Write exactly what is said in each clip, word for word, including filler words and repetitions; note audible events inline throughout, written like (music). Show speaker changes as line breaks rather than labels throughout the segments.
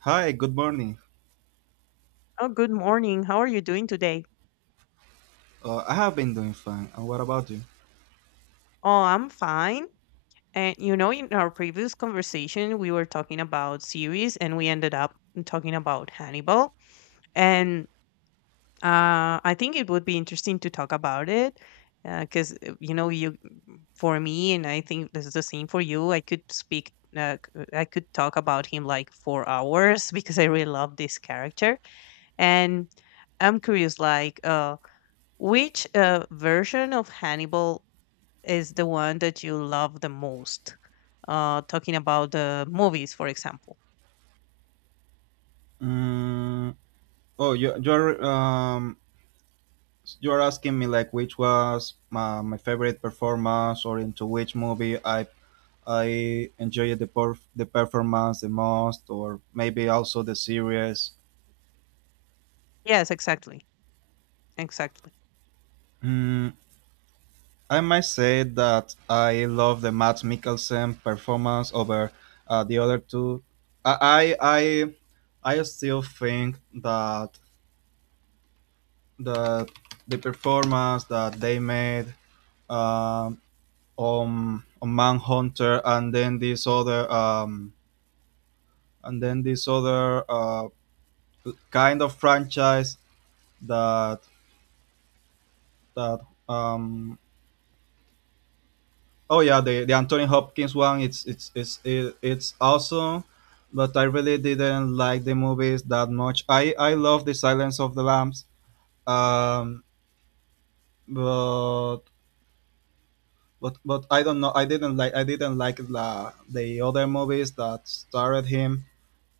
Hi, good morning.
Oh, good morning. How are you doing today?
Uh, I have been doing fine. And what about you?
Oh, I'm fine. And you know, in our previous conversation, we were talking about series and we ended up talking about Hannibal. And uh, I think it would be interesting to talk about it because, you know, you for me, and I think this is the same for you, I could speak, uh, c- I could talk about him like four hours (laughs) because I really love this character. And I'm curious, like, uh, which uh, version of Hannibal is the one that you love the most? Uh, talking about the movies, for example.
Mm, oh, you, you're um, you're asking me like which was my, my favorite performance or into which movie I I enjoyed the perf- the performance the most, or maybe also the series.
Yes, exactly, exactly.
Mm, I might say that I love the Matt Mikkelsen performance over uh, the other two. I I I, I still think that that the performance that they made um, on on Manhunter, and then this other um, and then this other uh, kind of franchise that that um, oh yeah, the, the Anthony Hopkins one, it's it's it's it, it's awesome, but I really didn't like the movies that much. I I love the Silence of the Lambs, um, but but but I don't know. I didn't like I didn't like the the other movies that starred him.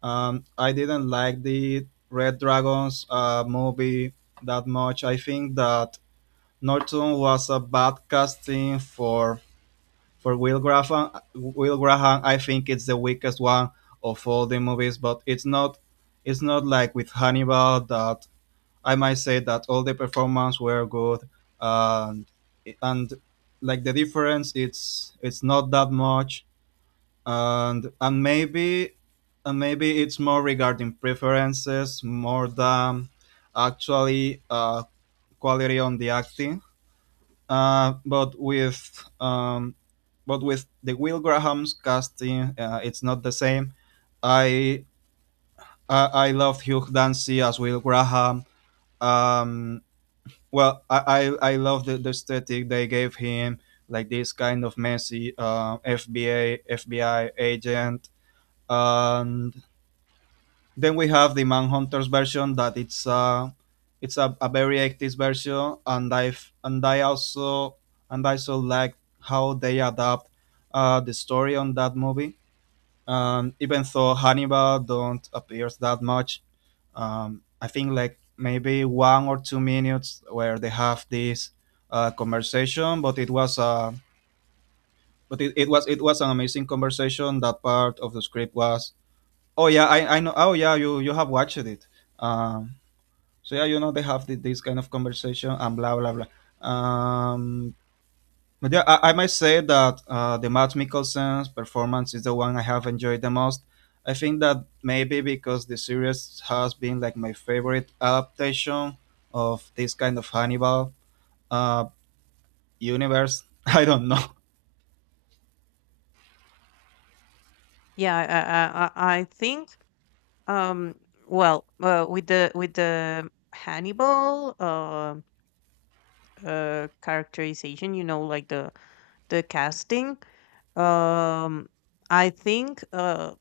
Um, I didn't like the Red Dragons uh, movie that much. I think that Norton was a bad casting for for Will Graham. Will Graham, I think it's the weakest one of all the movies, but it's not it's not like with Hannibal that I might say that all the performance were good, and and like the difference, it's it's not that much, and and maybe and maybe it's more regarding preferences more than actually uh, quality on the acting. Uh, but with um, but with the Will Graham's casting, uh, it's not the same. I I, I love Hugh Dancy as Will Graham. Um, Well, I I, I love the, the aesthetic they gave him, like this kind of messy uh, F B A F B I agent, and then we have the Manhunters version that it's uh it's a, a very active version, and I and I also and I also like how they adapt uh, the story on that movie. Um, even though Hannibal don't appears that much, um, I think like maybe one or two minutes where they have this uh, conversation, but it was uh, but it, it was it was an amazing conversation. That part of the script was oh yeah I, I know. Oh yeah, you you have watched it. Um, so yeah, you know they have thi- this kind of conversation and blah blah blah. Um, but yeah, I, I might say that uh, the Matt Mikkelsen's performance is the one I have enjoyed the most. I think that maybe because the series has been like my favorite adaptation of this kind of Hannibal uh, universe. (laughs) I don't know.
Yeah, I, I, I I think. Um, well, uh, with the with the Hannibal uh, uh, characterization, you know, like the the casting. Um, I think uh,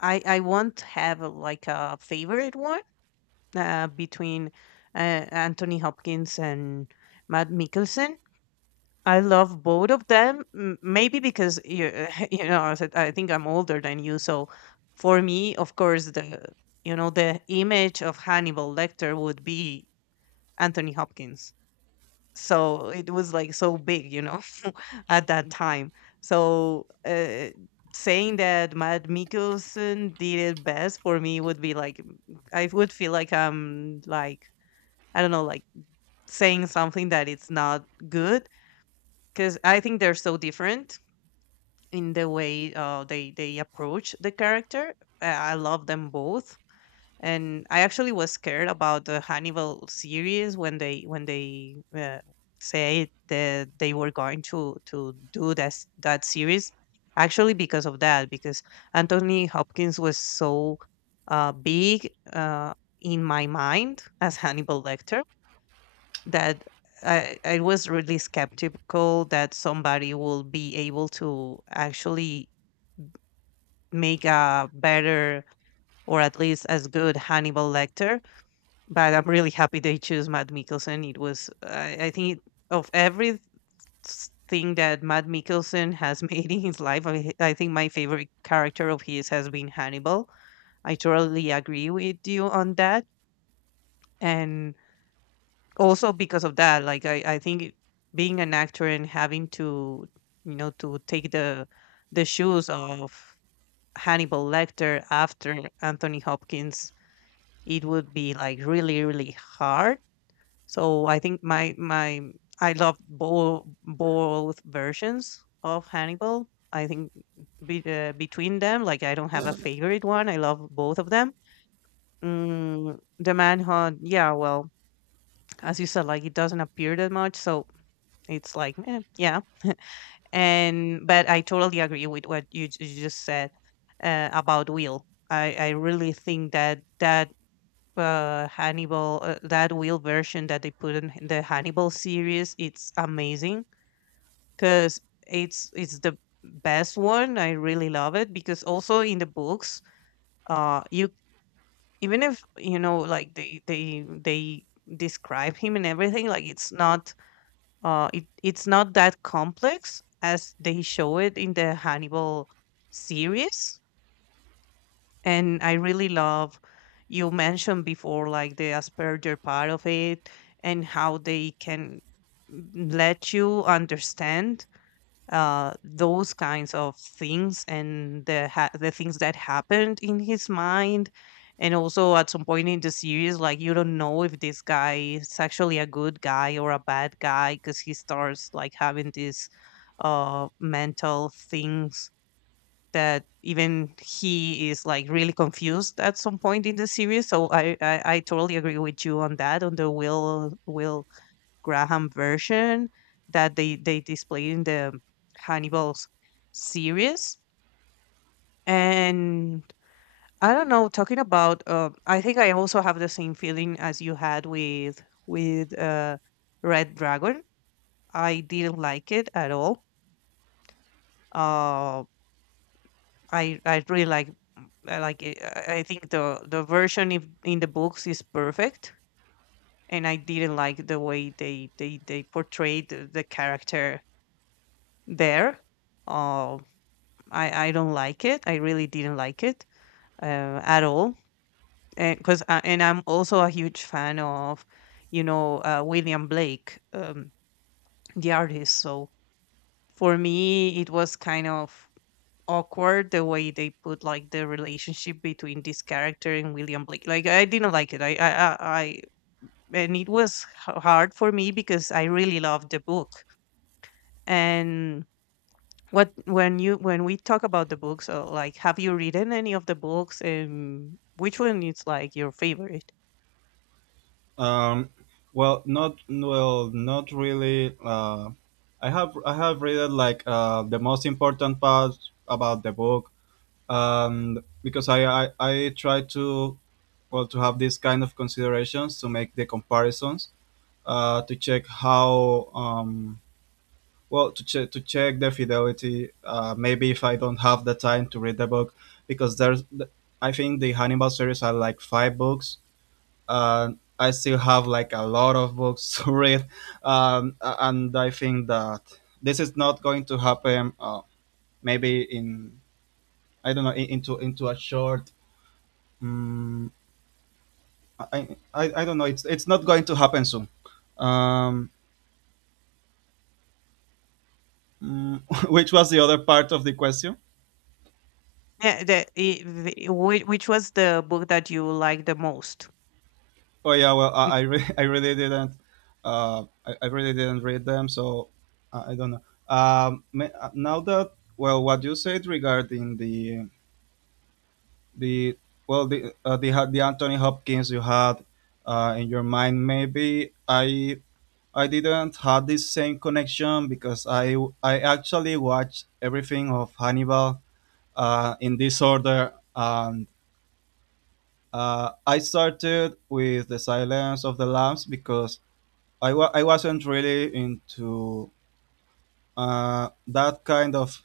I I won't have uh, like a favorite one, uh, between uh, Anthony Hopkins and Matt Mikkelsen. I love both of them. m- Maybe because you (laughs) you know I said- I think I'm older than you, so for me, of course, the you know the image of Hannibal Lecter would be Anthony Hopkins. So it was like so big, you know, (laughs) at that time. So uh, saying that Matt Mikkelsen did it best for me would be like I would feel like I'm like I don't know, like saying something that it's not good because I think they're so different in the way uh, they they approach the character. Uh, I love them both, and I actually was scared about the Hannibal series when they when they uh, say that they were going to to do that that series. Actually, because of that, because Anthony Hopkins was so uh, big uh, in my mind as Hannibal Lecter that I, I was really skeptical that somebody will be able to actually make a better or at least as good Hannibal Lecter. But I'm really happy they choose Matt Mikkelsen. It was, I, I think, of every s- thing that Matt Mikkelsen has (laughs) made in his life, I, I think my favorite character of his has been Hannibal. I totally agree with you on that. And also because of that, like i i think it- being an actor and having to, you know, to take the the shoes of Hannibal Lecter after Anthony Hopkins, it would be like really, really hard. So I think my my I love both both versions of Hannibal. I think be, uh, between them, like, I don't have a favorite one. I love both of them. Mm, the Manhunt, yeah, well, as you said, like it doesn't appear that much, so it's like, eh, yeah. And but I totally agree with what you, j- you just said uh, about Will. I, I really think that that uh, Hannibal, uh, that Will version that they put in the Hannibal series, it's amazing because it's it's the best one. I really love it because also in the books, uh, you even if you know like they they they describe him and everything, like it's not Uh, it, it's not that complex as they show it in the Hannibal series. And I really love you mentioned before, like the Asperger part of it, and how they can, mm, let you understand uh, those kinds of things and the ha- the things that happened in his mind. And also at some point in the series, like you don't know if this guy is actually a good guy or a bad guy because he starts like having these uh, mental things that even he is like really confused at some point in the series. So I I, I totally agree with you on that, on the Will Will Graham version that they they display in the Hannibal's series. And I don't know, talking about, uh, I think I also have the same feeling as you had with with uh, Red Dragon. I didn't like it at all. Uh, I I really like I like it. I I think the the version in in the books is perfect, and I didn't like the way they they they portrayed the, the character there. Um, I I don't like it. I really didn't like it uh, at all. And because and I'm also a huge fan of, you know, uh, William Blake, um, the artist. So for me, it was kind of awkward the way they put like the relationship between this character and William Blake. Like I didn't like it. I I I, I and it was h- hard for me because I really loved the book. And What when you when we talk about the books, uh, like have you written any of the books? And which one is like your favorite?
Um, well, not well, not really. Uh, I have I have read like uh, the most important part about the book, and because I, I I try to well to have these kind of considerations to make the comparisons uh, to check how um, well to check to check the fidelity uh, maybe if I don't have the time to read the book because there's I think the Hannibal series are like five books and I still have like a lot of books (laughs) to read, um, a- and I think that this is not going to happen uh, maybe in, I don't know, in, into into a short. Mm, I, I, I don't know. It's it's not going to happen soon. Um, mm, (laughs) which was the other part of the question?
Yeah, the, I- the whi- which was the book that you liked the most?
Oh yeah, well I
Mm.
I, re- (laughs) I really didn't uh, I, I really didn't read them, so I, I don't know. Um, ma- uh, now that well, what you said regarding the the well the uh, the Ha- the Anthony Hopkins you had uh, in your mind, maybe I I didn't have this same connection because I I actually watched everything of Hannibal uh, in this order. And uh, I started with The Silence of the Lambs because I, wa- I wasn't really into uh, that kind of,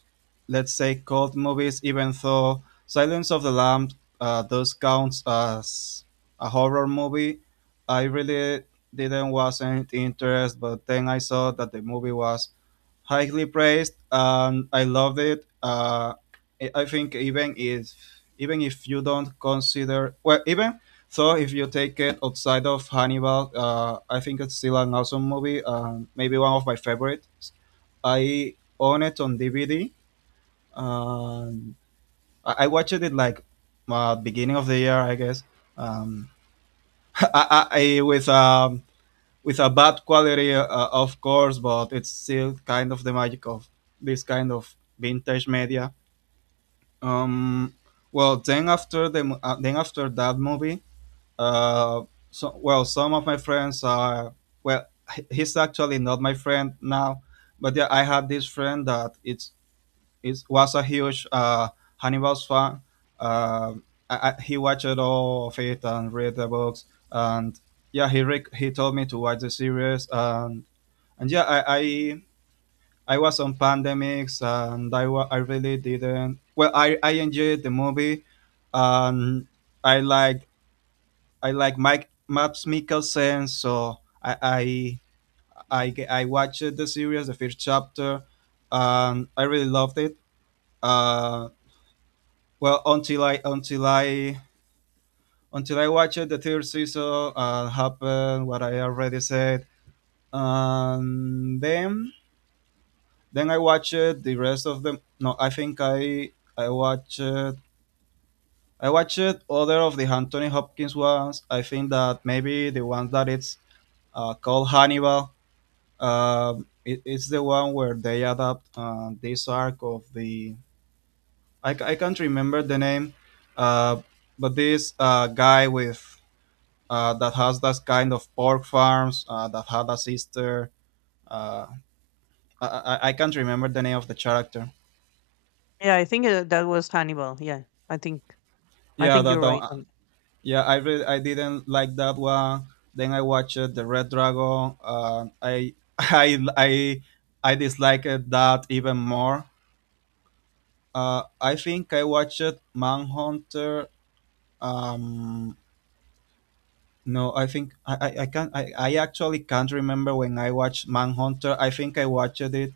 let's say, cult movies, even though Silence of the Lambs uh, does count as a horror movie. I really didn't wasn't interested, but then I saw that the movie was highly praised, and I loved it. Uh, I I think even if even if you don't consider well, even so, if you take it outside of Hannibal, uh, I think it's still an awesome movie. Um, maybe one of my favorites. I own it on D V D. Um, I, I watched it like uh, beginning of the year, I guess. Um, (laughs) I, I, I with um, With a bad quality, uh, of course, but it's still kind of the magic of this kind of vintage media. Um, well, then after the mo- uh, then after that movie, uh, so well, some of my friends are well, he- he's actually not my friend now, but yeah, I had this friend that it's it was a huge uh, Hannibal's fan. Um I, I, he watched all of it and read the books, and yeah, he rec- he told me to watch the series, and and yeah i i, I was on pandemics and I, wa- I really didn't well i i enjoyed the movie, and i like i like mike maps Mikkelsen, so i i i, ge- I watched the series, the first chapter, and i really loved it, uh well until i until i until i watched the third season. Uh happened what I already said, and then Then I watched the rest of them. No, I think I I watched I watched other of the Anthony Hopkins ones. I think that maybe the ones that it's uh, called Hannibal. Um, it, it's the one where they adapt uh, this arc of the I, ca- I can't remember the name, uh, but this uh, guy with uh, that has that kind of pork farms uh, that had a sister. Uh, I, I I can't remember the name of the character.
Yeah, I think uh, that was Hannibal. Yeah, I think. I
Yeah,
think
that
you're right
not.
on it.
Yeah, I re- I didn't like that one. Then I watched uh, the Red Dragon. Uh, I (laughs) I I I disliked that even more. Uh, I think I watched Manhunter. Um, no, I think I I, I can I, I actually can't remember when I watched Manhunter. I think I watched it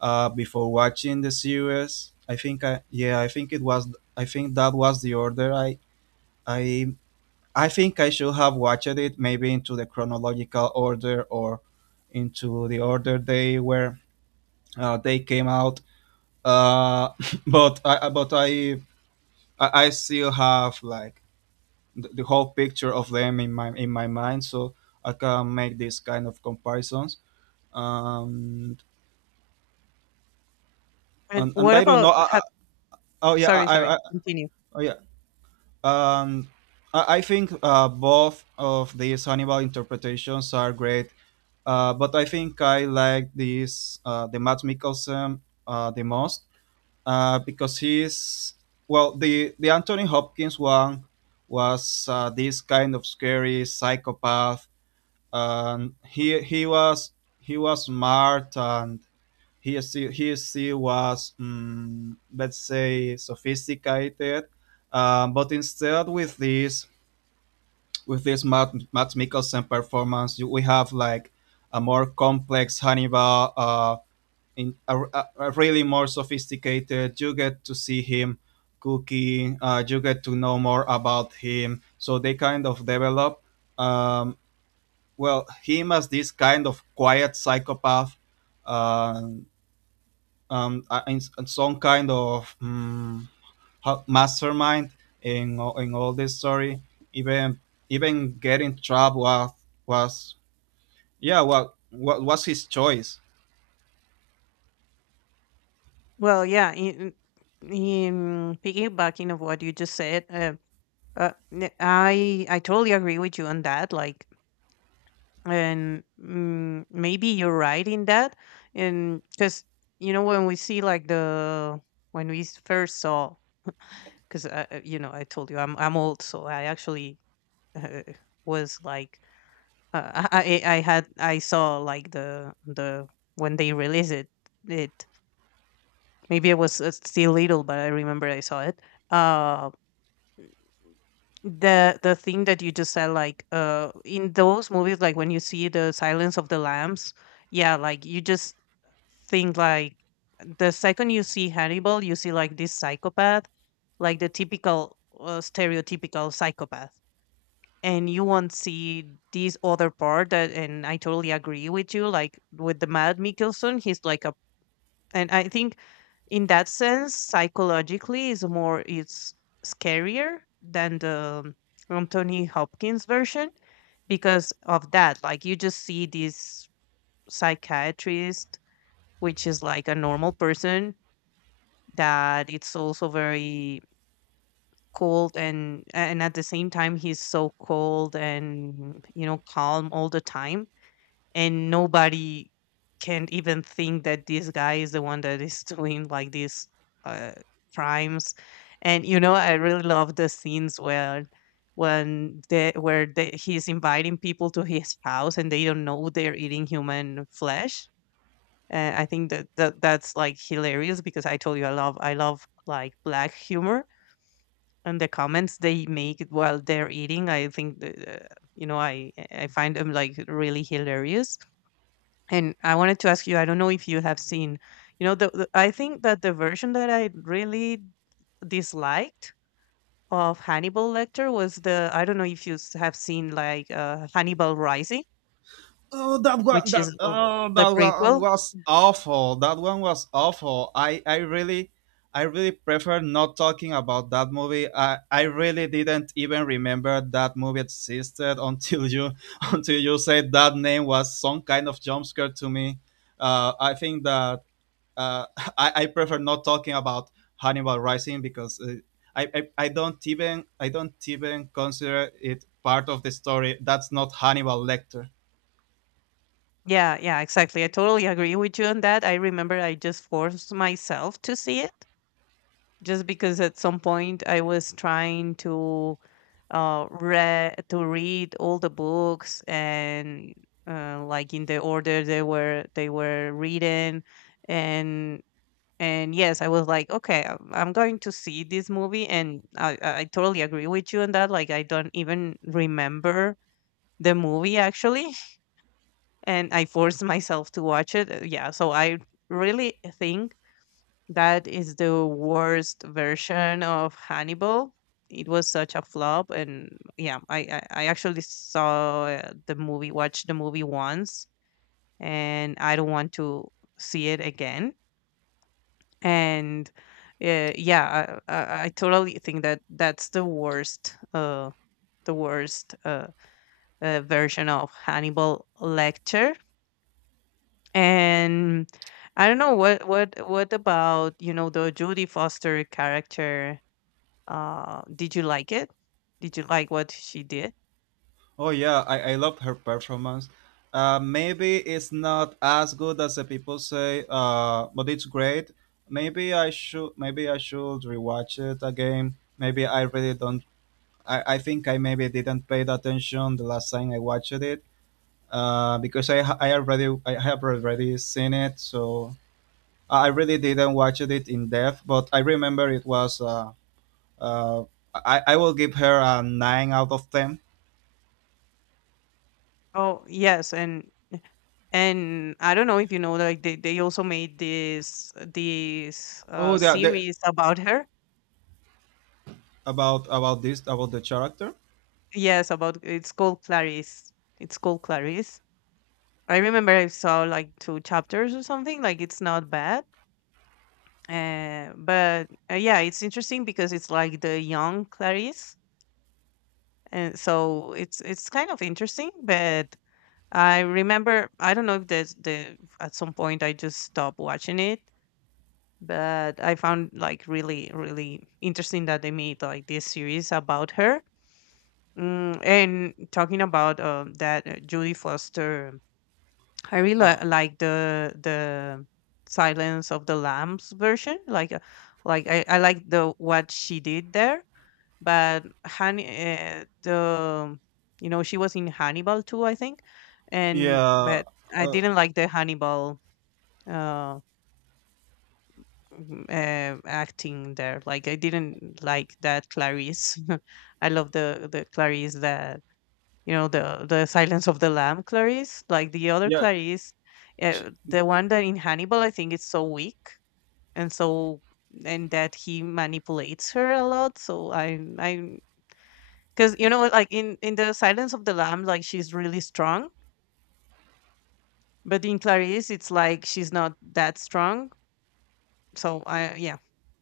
uh, before watching the series. I think I yeah I think it was I think that was the order. I I I think I should have watched it maybe into the chronological order or into the order they were uh, they came out. Uh, (laughs) but I uh, but I I I still have like the, the whole picture of them in my in my mind, so I can make these kind of comparisons. Um,
And
and and
what
I don't
about
know. I, I,
have
oh yeah, I,
sorry,
I,
sorry,
I
continue.
Oh yeah. Um, I, I think uh, both of these Hannibal interpretations are great. Uh, but I think I like this, uh, the Matt Mikkelsen, uh, the most, uh, because he's well, the the Anthony Hopkins one was uh, this kind of scary psychopath, and he he was he was smart and he still he still was, mm, let's say, sophisticated. Um, but instead with this With this Matt, Matt Mikkelsen performance, you, we have like a more complex Hannibal, uh, in a, a- really more sophisticated. You get to see him cooking. Uh, you get to know more about him. So they kind of develop. Um, well, him as this kind of quiet psychopath, uh, um, uh, in, some kind of, mm, ho- mastermind in all- in all this story. Even even getting trapped was was yeah, what what was his choice.
Well, yeah, in, in piggybacking of what you just said, uh, uh, n- I I totally agree with you on that. Like, and mm, maybe you're right in that, and because you know when we see like the when we s- first saw, because uh, uh, you know I told you I'm I'm old, so I actually uh, was like Uh, I I I had I saw like the the when they released it it maybe I was uh, still little, but I remember I saw it. Uh, the the thing that you just said, like, uh, in those movies, like when you see the Silence of the Lambs, yeah, like you just think like the second you see Hannibal, you see like this psychopath, like the typical uh, stereotypical psychopath, and you won't see this other part. That and I totally agree with you, like with the Mad Mickelson, he's like a and I think in that sense psychologically is more it's scarier than the Anthony Hopkins version because of that, like you just see this psychiatrist, which is like a normal person, that it's also very cold, and and at the same time he's so cold and you know calm all the time, and nobody can't even think that this guy is the one that is (laughs) doing like these uh crimes. And you know I really love the scenes where when they where they, he's inviting people to his house and they don't know they're eating human flesh. uh, I think that, that that's like hilarious because I told you I love i love like black humor, and the comments they make while they're eating, I think the- uh, you know i i find them like really hilarious. And I wanted to ask you, I don't know if you have seen you know the, the I think that the version that I really disliked of Hannibal Lecter was the I don't know if you s- have seen like, uh, Hannibal Rising,
Oh, that one
which is,
that
uh,
oh,
the
that one
prequel.
was awful. That one was awful. I I really. I really prefer not talking about that movie. I, I really didn't even remember that movie existed until you (laughs) until you said that name, was some kind of jump scare to me. Uh, I think that uh, (laughs) I, I prefer not talking about Hannibal Rising, because uh, I, I I don't even I don't even consider it part of the story. That's not Hannibal Lecter.
Yeah, yeah, exactly, I totally agree with you on that. I remember I just forced myself to see it just because at some point I was trying to uh read to read all the books and, uh, like in the order they were they were written. and and yes, I was like, okay, I'm I'm going to see this movie, and I I I totally agree with you on that. Like, I don't even remember the movie actually. (laughs) And I forced (laughs) myself to watch it. Uh, yeah, so I really think that is the worst version of Hannibal. It was such a flop, and yeah, I I, I actually saw uh, the movie, watched the movie once, and I don't want to see it again. And uh, yeah, I, I I totally think that that's the worst uh the worst uh, uh version of Hannibal Lecter. And I don't know what what what about you know the Judy Foster character. Uh, did you like it? Did you like what she did?
Oh yeah, I, I love her performance. Uh, maybe it's not as good as the people say, uh, but it's great. Maybe I should maybe I should rewatch it again. Maybe I really don't. I, I think I maybe didn't pay the attention the last time I watched it, uh, because I ha- I already I have already seen it, so uh, I really didn't watch it in depth. But I remember it was uh, uh, I I will give her a nine out of ten.
Oh yes, and and I don't know if you know, like they, they also made this this uh
Oh, the, the
series about her.
about about this about the character.
Yes, about it's called Clarice. It's called Clarice. I remember I saw like two chapters or something. Like it's not bad. Uh, but uh, Yeah, it's interesting because it's like the young Clarice, and so it's it's kind of interesting. But I remember I don't know if there's the at some point I just stopped watching it. But I found like really, really interesting that they made like this series about her. Mm, and talking about, um, that, uh, Judy Foster, I really
Uh,
li- like the the Silence of the Lambs version. Like, uh, like I, I like the what she did there. But Honey, uh, the you know she was in Hannibal too, I think, and
yeah,
but I
uh,
didn't like the Hannibal uh, m- uh acting there. Like I didn't like that Clarice. (laughs) I love the the Clarice that you know the the Silence of the Lamb Clarice, like the other
yeah.
Clarice,
sh-
uh, the one that in Hannibal I think is so weak and so and that he manipulates her a lot. So I I because you know, like in in the Silence of the Lamb, like she's really strong, but in Clarice, it's like she's not that strong. So I, yeah.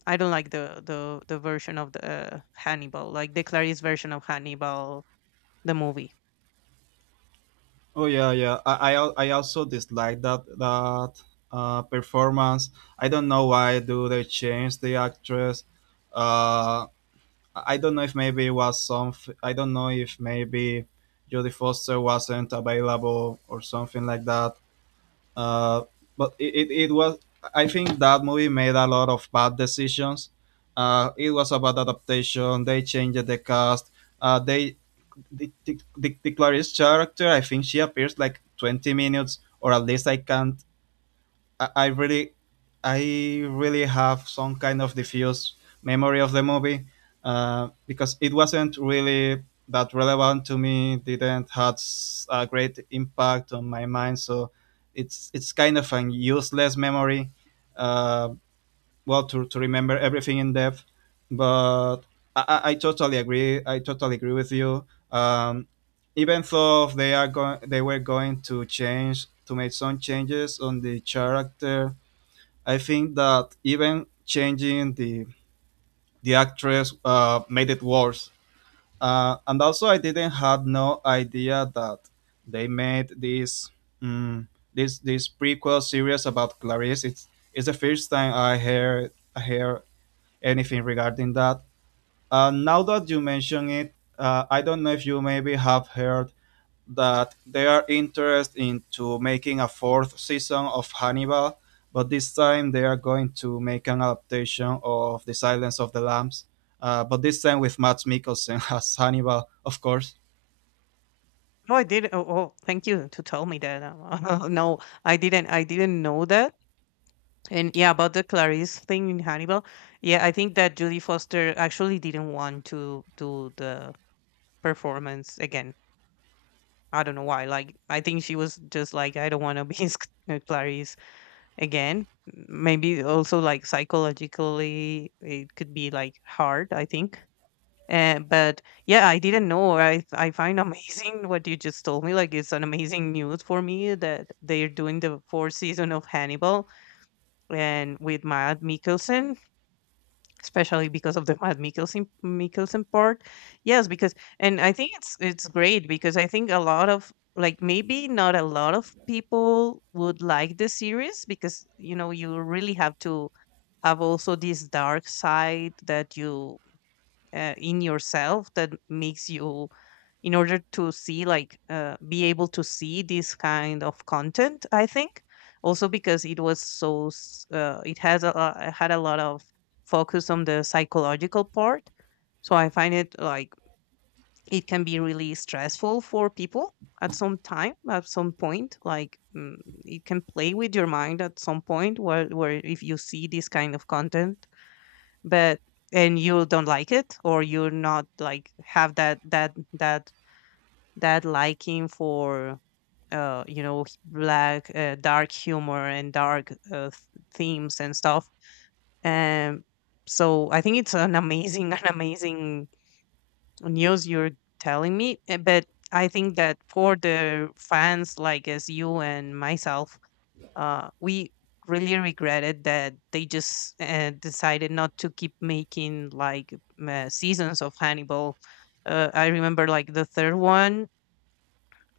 I don't like the the the version of the uh, Hannibal, like the Clarice version of Hannibal, the movie.
Oh yeah, yeah. I I, al- I also dislike that that uh, performance. I don't know why do they change the actress. Uh, I don't know if maybe it was some. I don't know if maybe Jodie Foster wasn't available or something like that. Uh, but it, it, it was. I think that movie made a lot of bad decisions. Uh, it was a bad adaptation. They changed the cast. Uh, they the, the, the Clarice character. I think she appears like twenty minutes, or at least I can't I, I really, I really have some kind of diffuse memory of the movie uh, because it wasn't really that relevant to me. Didn't had s- a great impact on my mind, so it's it's kind of an useless memory. Uh, well, to to remember everything in depth, but I, I I totally agree. I totally agree with you. Um, Even though they are going, they were going to change to make some changes on the character. I think that even changing the the actress uh, made it worse. Uh, and also, I didn't have no idea that they made this mm this this prequel series about Clarice. It's it's the first time I hear I hear anything regarding that. Uh, now that you mention it, uh, I don't know if you maybe have heard that they are interested into making a fourth season of Hannibal, but this time they are going to make an adaptation of The Silence of the Lambs, uh, but this time with Matt Mikkelsen (laughs) as Hannibal, of course.
No, I did. Oh, oh, thank you to tell me that. Um, (laughs) no, I didn't. I didn't know that. And yeah, about the Clarice thing in Hannibal. Yeah, I think that Julie Foster actually didn't want to do the performance again. I don't know why. Like, I think she was just like, I don't want to be (laughs) uh, Clarice again. Maybe also, like, psychologically, it could be like hard. I think, uh, but yeah, I didn't know. I I find (laughs) amazing what you just told me. Like, it's an amazing news for me that they're doing the fourth season of Hannibal, and with Matt Mikkelsen, especially because of the Matt Mikkelsen Mikkelsen part. Yes, because and I think it's it's great because I think a lot of, like, maybe not a lot of people would like the series, because you know, you really have to have also this dark side that you, uh, in yourself, that makes you, in order to see, like, uh, be able to see this kind of content, I think. Also, because it was so s- uh, it has a lo- it had a lot of focus on the psychological part, so I find it like it can be really stressful for people at some time, at some point, like, mm, it can play with your mind at some point where, where if you see this kind of content, but, and you don't like it, or you're not like, have that that that that liking for, uh you know h- black, uh, dark humor and dark, uh, th- themes and stuff. um so I think it's an amazing (laughs) an amazing news you're telling me, uh, but I think that for the fans like as you and myself, uh, we really regretted that they just, uh, decided not to keep making, like, m- uh, seasons of Hannibal. Uh, I remember like the third one.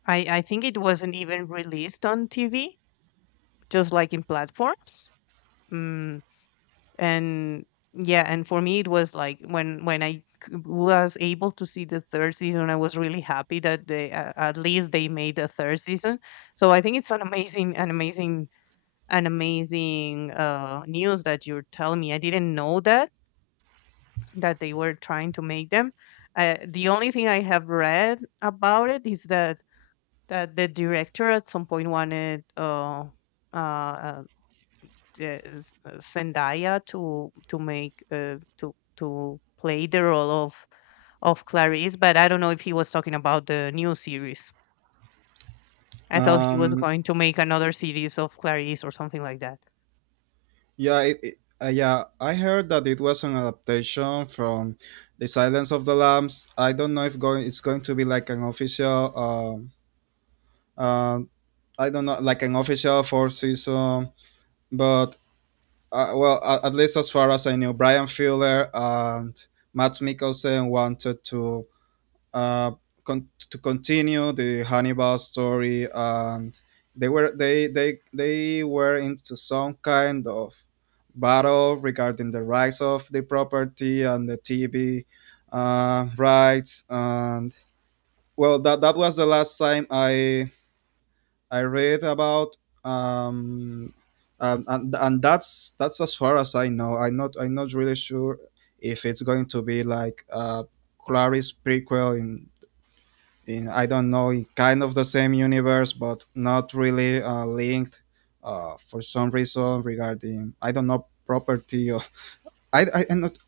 I I think it wasn't even released on T V, just like in platforms. Mm, and yeah, and for me it was like, when when I c- was able to see the third season, I was really happy that they, uh, at least they made a third season. So I think it's an amazing an amazing an amazing, uh, news that you're telling me. I didn't know that that they were trying to make them. Uh, the only thing I have read about it is that that the director at some point wanted, uh, uh, uh, the- s- uh, Zendaya to to make, uh, to to play the role of of Clarice, but I don't know if he was talking about the new series. I thought he was
Um,
going to make another series of Clarice or something like that.
yeah, it, it- uh, yeah, I heard that it was an adaptation from The Silence of the Lambs. I don't know if going it's going to be like an official. Um, um, I don't know, like an official fourth season, but uh, well, a- at least as far as I knew, Brian Fuller and Matt Mikkelsen wanted to uh, con- to continue the Hannibal story, and they were they they they were into some kind of battle regarding the rights of the property and the T V uh, rights, and well, that that was the last time I I read about. um, um, and and that's that's as far as I know. I'm not I'm not really sure if it's going to be like uh, Clary's prequel in in I don't know, in kind of the same universe, but not really uh, linked uh, for some reason regarding, I don't know, property or I I am not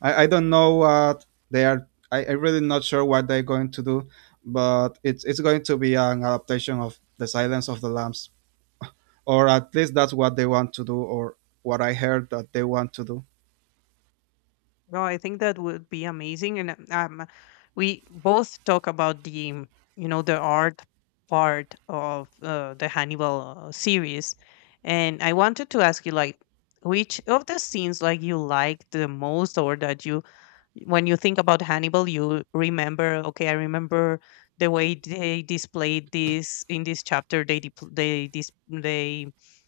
I, I don't know what they are. I I really not sure what they're going to do, but it's it's going to be an adaptation of The Silence of the Lambs, or at least that's what they want to do, or what I heard that they want to do.
No, I think that would be amazing. And um, we both talk about the, um, you know, the art part of, uh, the Hannibal, uh, series. And I wanted to ask you, like, which of the scenes, like, you liked the most, or that you, when you think about Hannibal, you remember, okay, I remember the way they displayed this in this chapter. They depl- they dis- they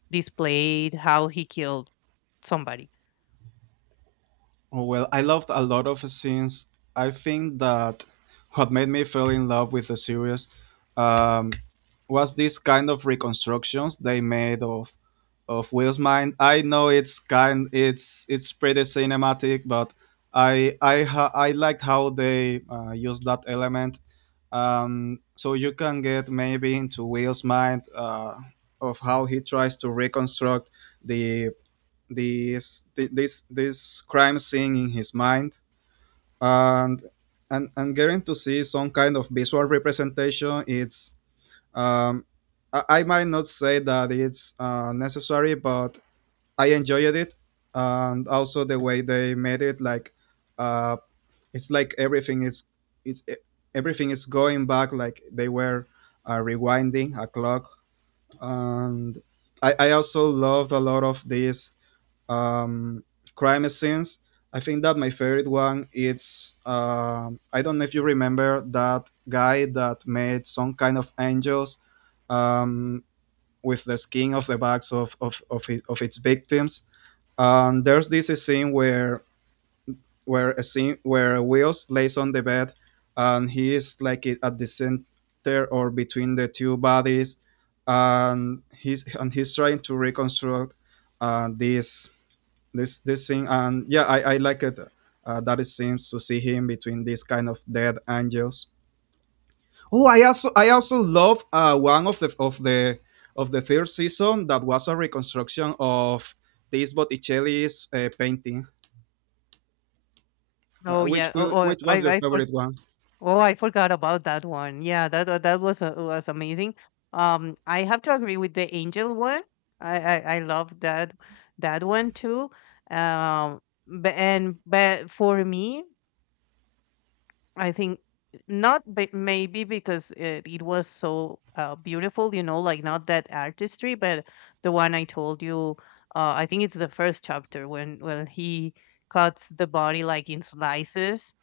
displayed how he killed somebody.
Oh, well, I loved a lot of scenes. I think that what made me fall in love with the series, um, was this kind of reconstructions they made of of Will's mind. I know it's kind it's it's pretty cinematic, but i i ha- i liked how they uh, used that element. Um, so you can get maybe into Will's mind, uh, of how he tries to reconstruct the this thi- this this crime scene in his mind, and and and getting to see some kind of visual representation. It's um i, I might not say that it's uh, necessary, but I enjoyed it. And also the way they made it, like uh it's like everything is it's e- everything is going back, like they were uh, rewinding a clock. And I, I also loved a lot of these um, crime scenes. I think that my favorite one is, um I don't know if you remember, that guy that made some kind of angels um, with the skin of the backs of of, of, it, of its victims. And there's this scene where where a scene where Wills lays on the bed, and he is like it at the center or between the two bodies. And he's and he's trying to reconstruct uh, this this this thing. And yeah, I, I like it, uh, that it seems to see him between these kind of dead angels. Oh, I also I also love uh, one of the of the of the third season, that was a reconstruction of this Botticelli's uh, painting.
Oh,
Uh, which
yeah. Oh, oh,
which was your
I I
favorite one?
Oh, I forgot about that one. Yeah, that wa- that was uh, was amazing. Um, I have to agree with the angel one. I I, I love that that one too. Um, but and but for me, I think not b- maybe because it, it was so, uh, beautiful, you know, like, not that artistry, but the one I told you, uh, I think it's the first chapter when when he cuts the body, like, in slices,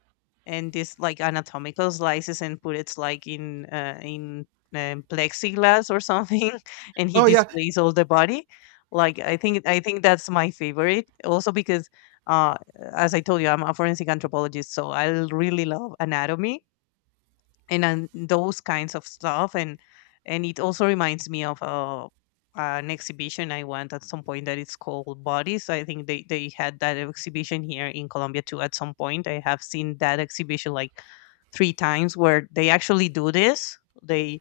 and this, like, anatomical slices, and put it, like, in uh, in um, plexiglass or something, (laughs) and he
Oh yeah,
displays all the body. Like, I think I think that's my favorite, also because. Uh, as I told you, I'm a forensic anthropologist, so I really love anatomy, and, and, those kinds of stuff. And and it also reminds me of, uh, an exhibition I went at some point that it's called Bodies. I think they they had that exhibition here in Colombia too at some point. I have seen that exhibition like three times, where they actually do this. They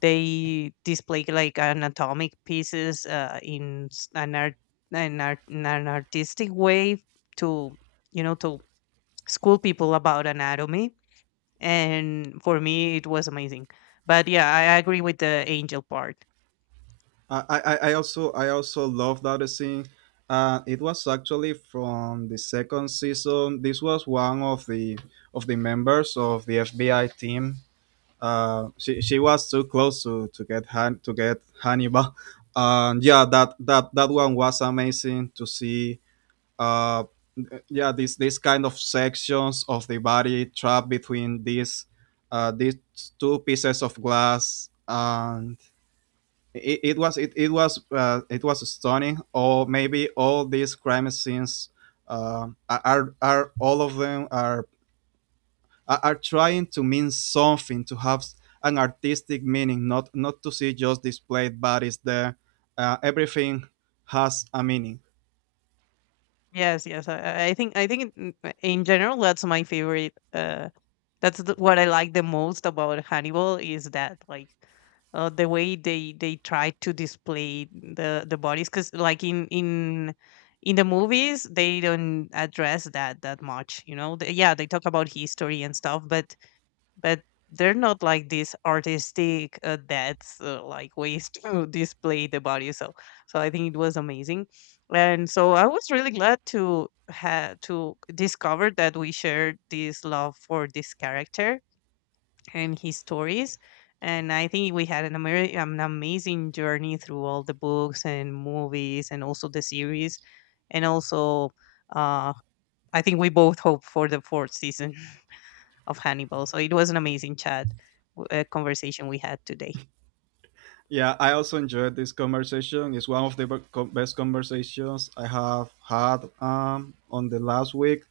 they display, like, anatomic pieces, uh, in s- an art an, art, in an artistic way, to you know, to school people about anatomy, and for me it was amazing. But yeah, i I agree with the angel part.
I I, I also I also love that scene. Uh, it was actually from the second season. This was one of the of the members of the F B I team. Uh, she, she was too close to, to get Han, to get Hannibal. (laughs) And yeah, that, that that one was amazing to see. Uh, yeah, this this kind of sections of the body trapped between these uh, these two pieces of glass. And it, it was it, it was uh, it was stunning. Or maybe all these crime scenes uh, are are all of them are are trying to mean something, to have an artistic meaning, not not to see just displayed bodies there. Uh, everything has a meaning.
Yes, yes. I, I I think i think in in general, that's my favorite. Uh that's the, what I like the most about Hannibal is that, like, uh, the way they they try to display the the bodies, because, like, in in in the movies, they don't address that that much, you know. They- yeah, they talk about history and stuff, but but they're not like these artistic, uh, that's uh, like, ways (laughs) to display the body. So so I think it was amazing. And so I was really glad to have to discover that we shared this love for this character and his stories. And I think we had an, ameri- um, an amazing journey through all the books and movies, and also the series. And also, uh, I think we both hope for the fourth season of Hannibal. So it was an amazing chat, w- uh, conversation we had today.
Yeah, I also enjoyed this conversation. It's one of the be- co- best conversations I have had, um, on the last week.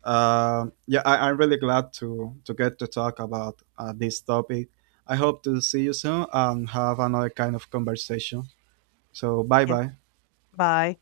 Um yeah, I, I'm really glad to to get to talk about uh, this topic. I hope to see you soon and have another kind of conversation. So bye
Yeah.
bye.
Bye.